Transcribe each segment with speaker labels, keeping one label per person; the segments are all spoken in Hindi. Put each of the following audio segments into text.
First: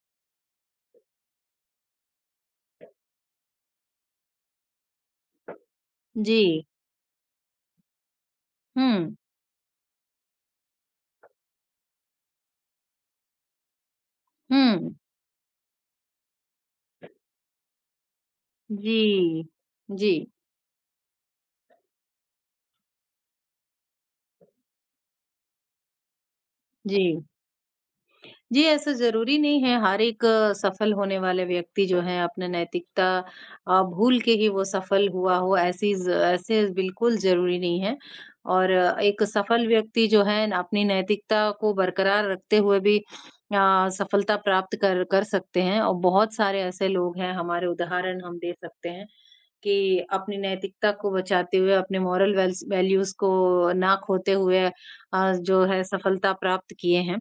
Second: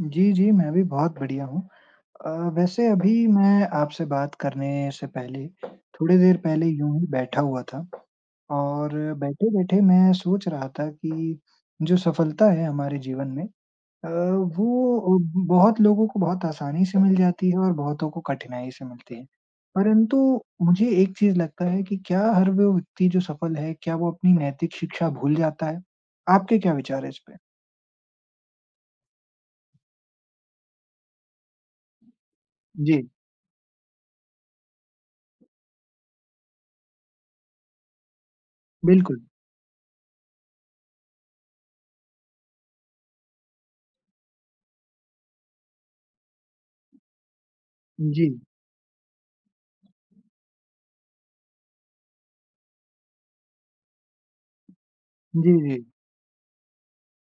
Speaker 1: जी, जी, मैं भी बहुत बढ़िया हूँ। अ, वैसे अभी मैं आपसे बात करने से पहले थोड़ी देर
Speaker 2: जी।
Speaker 1: पहले यूँ ही बैठा हुआ था और
Speaker 2: हुँ।
Speaker 1: बैठे-बैठे मैं सोच रहा था कि जो सफलता है हमारे जीवन में अ,
Speaker 2: हुँ।
Speaker 1: वो बहुत लोगों को बहुत आसानी से मिल जाती है और बहुतों को कठिनाई से मिलती है।
Speaker 2: जी,
Speaker 1: परंतु
Speaker 2: जी।
Speaker 1: मुझे एक चीज़ लगता है कि क्या हर वो व्यक्ति जो सफल है, क्या वो अपनी नैतिक शिक्षा भूल जाता है? आपके क्या विचार हैं इस
Speaker 2: जी।
Speaker 1: पे?
Speaker 2: जी, ऐसा ज़रूरी नहीं है, हार एक सफल होने वाले व्यक्ति जो है अपना नैतिकता
Speaker 1: जी।
Speaker 2: अ, भूल के ही वो सफल हुआ हो ऐसे ज़ ऐसे बिल्कुल ज़रूरी नहीं है और
Speaker 1: बिल्कुल।
Speaker 2: एक सफल व्यक्ति जो है अपनी नैतिकता को बरकरार रखते हुए भी अ, सफलता प्राप्त कर कर सकते हैं और बहुत सारे ऐसे लोग हैं हमारे उदाहरण हम
Speaker 1: जी।
Speaker 2: दे सकते हैं, कि अपनी नैतिकता को बचाते हुए, अपने मोरल वेल्स वैल्यूज को ना खोते हुए अ,
Speaker 1: जी,
Speaker 2: जो है
Speaker 1: जी।
Speaker 2: सफलता प्राप्त किए हैं।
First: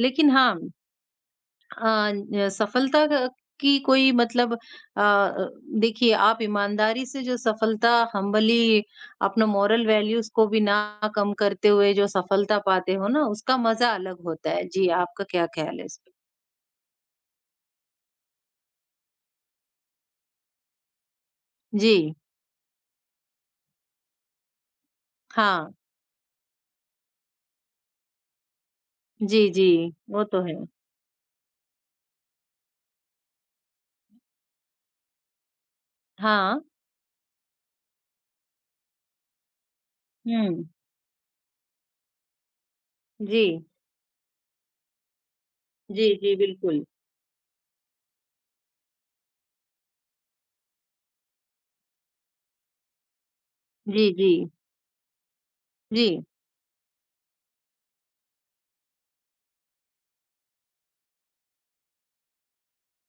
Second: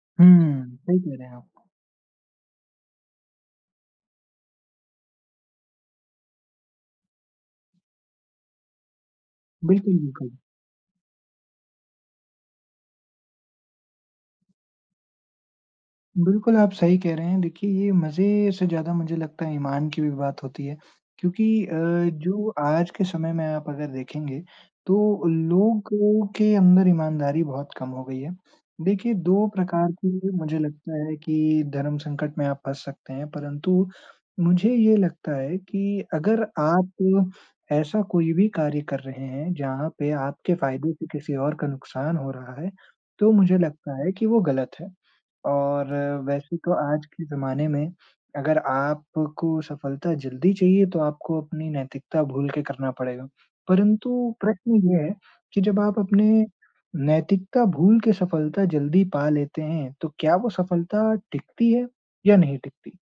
Speaker 2: लेकिन हाँ
Speaker 1: हुँ,
Speaker 2: अ,
Speaker 1: सही कह रहे हैं आप।
Speaker 2: ना सफलता का की कोई मतलब अ, देखिए आप ईमानदारी से जो सफलता हम्बली अपना मोरल
Speaker 1: बिल्कुल,
Speaker 2: वैल्यूज
Speaker 1: बिल्कुल।
Speaker 2: को भी ना कम करते हुए जो सफलता पाते हो ना, उसका मज़ा अलग होता है। जी, आपका क्या ख़्याल है इस पे?
Speaker 1: बिल्कुल, आप सही कह रहे हैं, देखिए ये मज़े से ज़्यादा मुझे लगता है ईमान की भी बात होती है। क्योंकि अ,
Speaker 2: जी।
Speaker 1: जो आज के समय में आप अगर देखेंगे तो
Speaker 2: हाँ।
Speaker 1: लोगों के अंदर ईमानदारी बहुत कम हो गई है। देखिए 2
Speaker 2: जी, जी।
Speaker 1: प्रकार
Speaker 2: वो
Speaker 1: के
Speaker 2: तो
Speaker 1: मुझे
Speaker 2: है।
Speaker 1: लगता है कि धर्म संकट में आप फँस सकते हैं, परंतु मुझे ये लगता है कि अगर
Speaker 2: हाँ।
Speaker 1: आप ऐसा कोई भी कार्य कर रहे हैं, जहाँ पे आपके
Speaker 2: हुँ।
Speaker 1: फ़ायदे से किसी और का नुकसान हो रहा है, तो मुझे
Speaker 2: जी।
Speaker 1: लगता है कि वो गलत है। और
Speaker 2: जी, जी,
Speaker 1: वैसे तो
Speaker 2: बिल्कुल।
Speaker 1: आज के ज़माने में अगर आपको सफलता जल्दी चाहिए, तो आपको अपनी नैतिकता भूल के करना पड़ेगा,
Speaker 2: जी,
Speaker 1: परंतु
Speaker 2: जी।
Speaker 1: प्रश्न ये है कि जब आप अपने
Speaker 2: जी।
Speaker 1: नैतिकता भूल के सफलता जल्दी पा लेते हैं, तो क्या वो सफलता टिकती है या नहीं टिकती?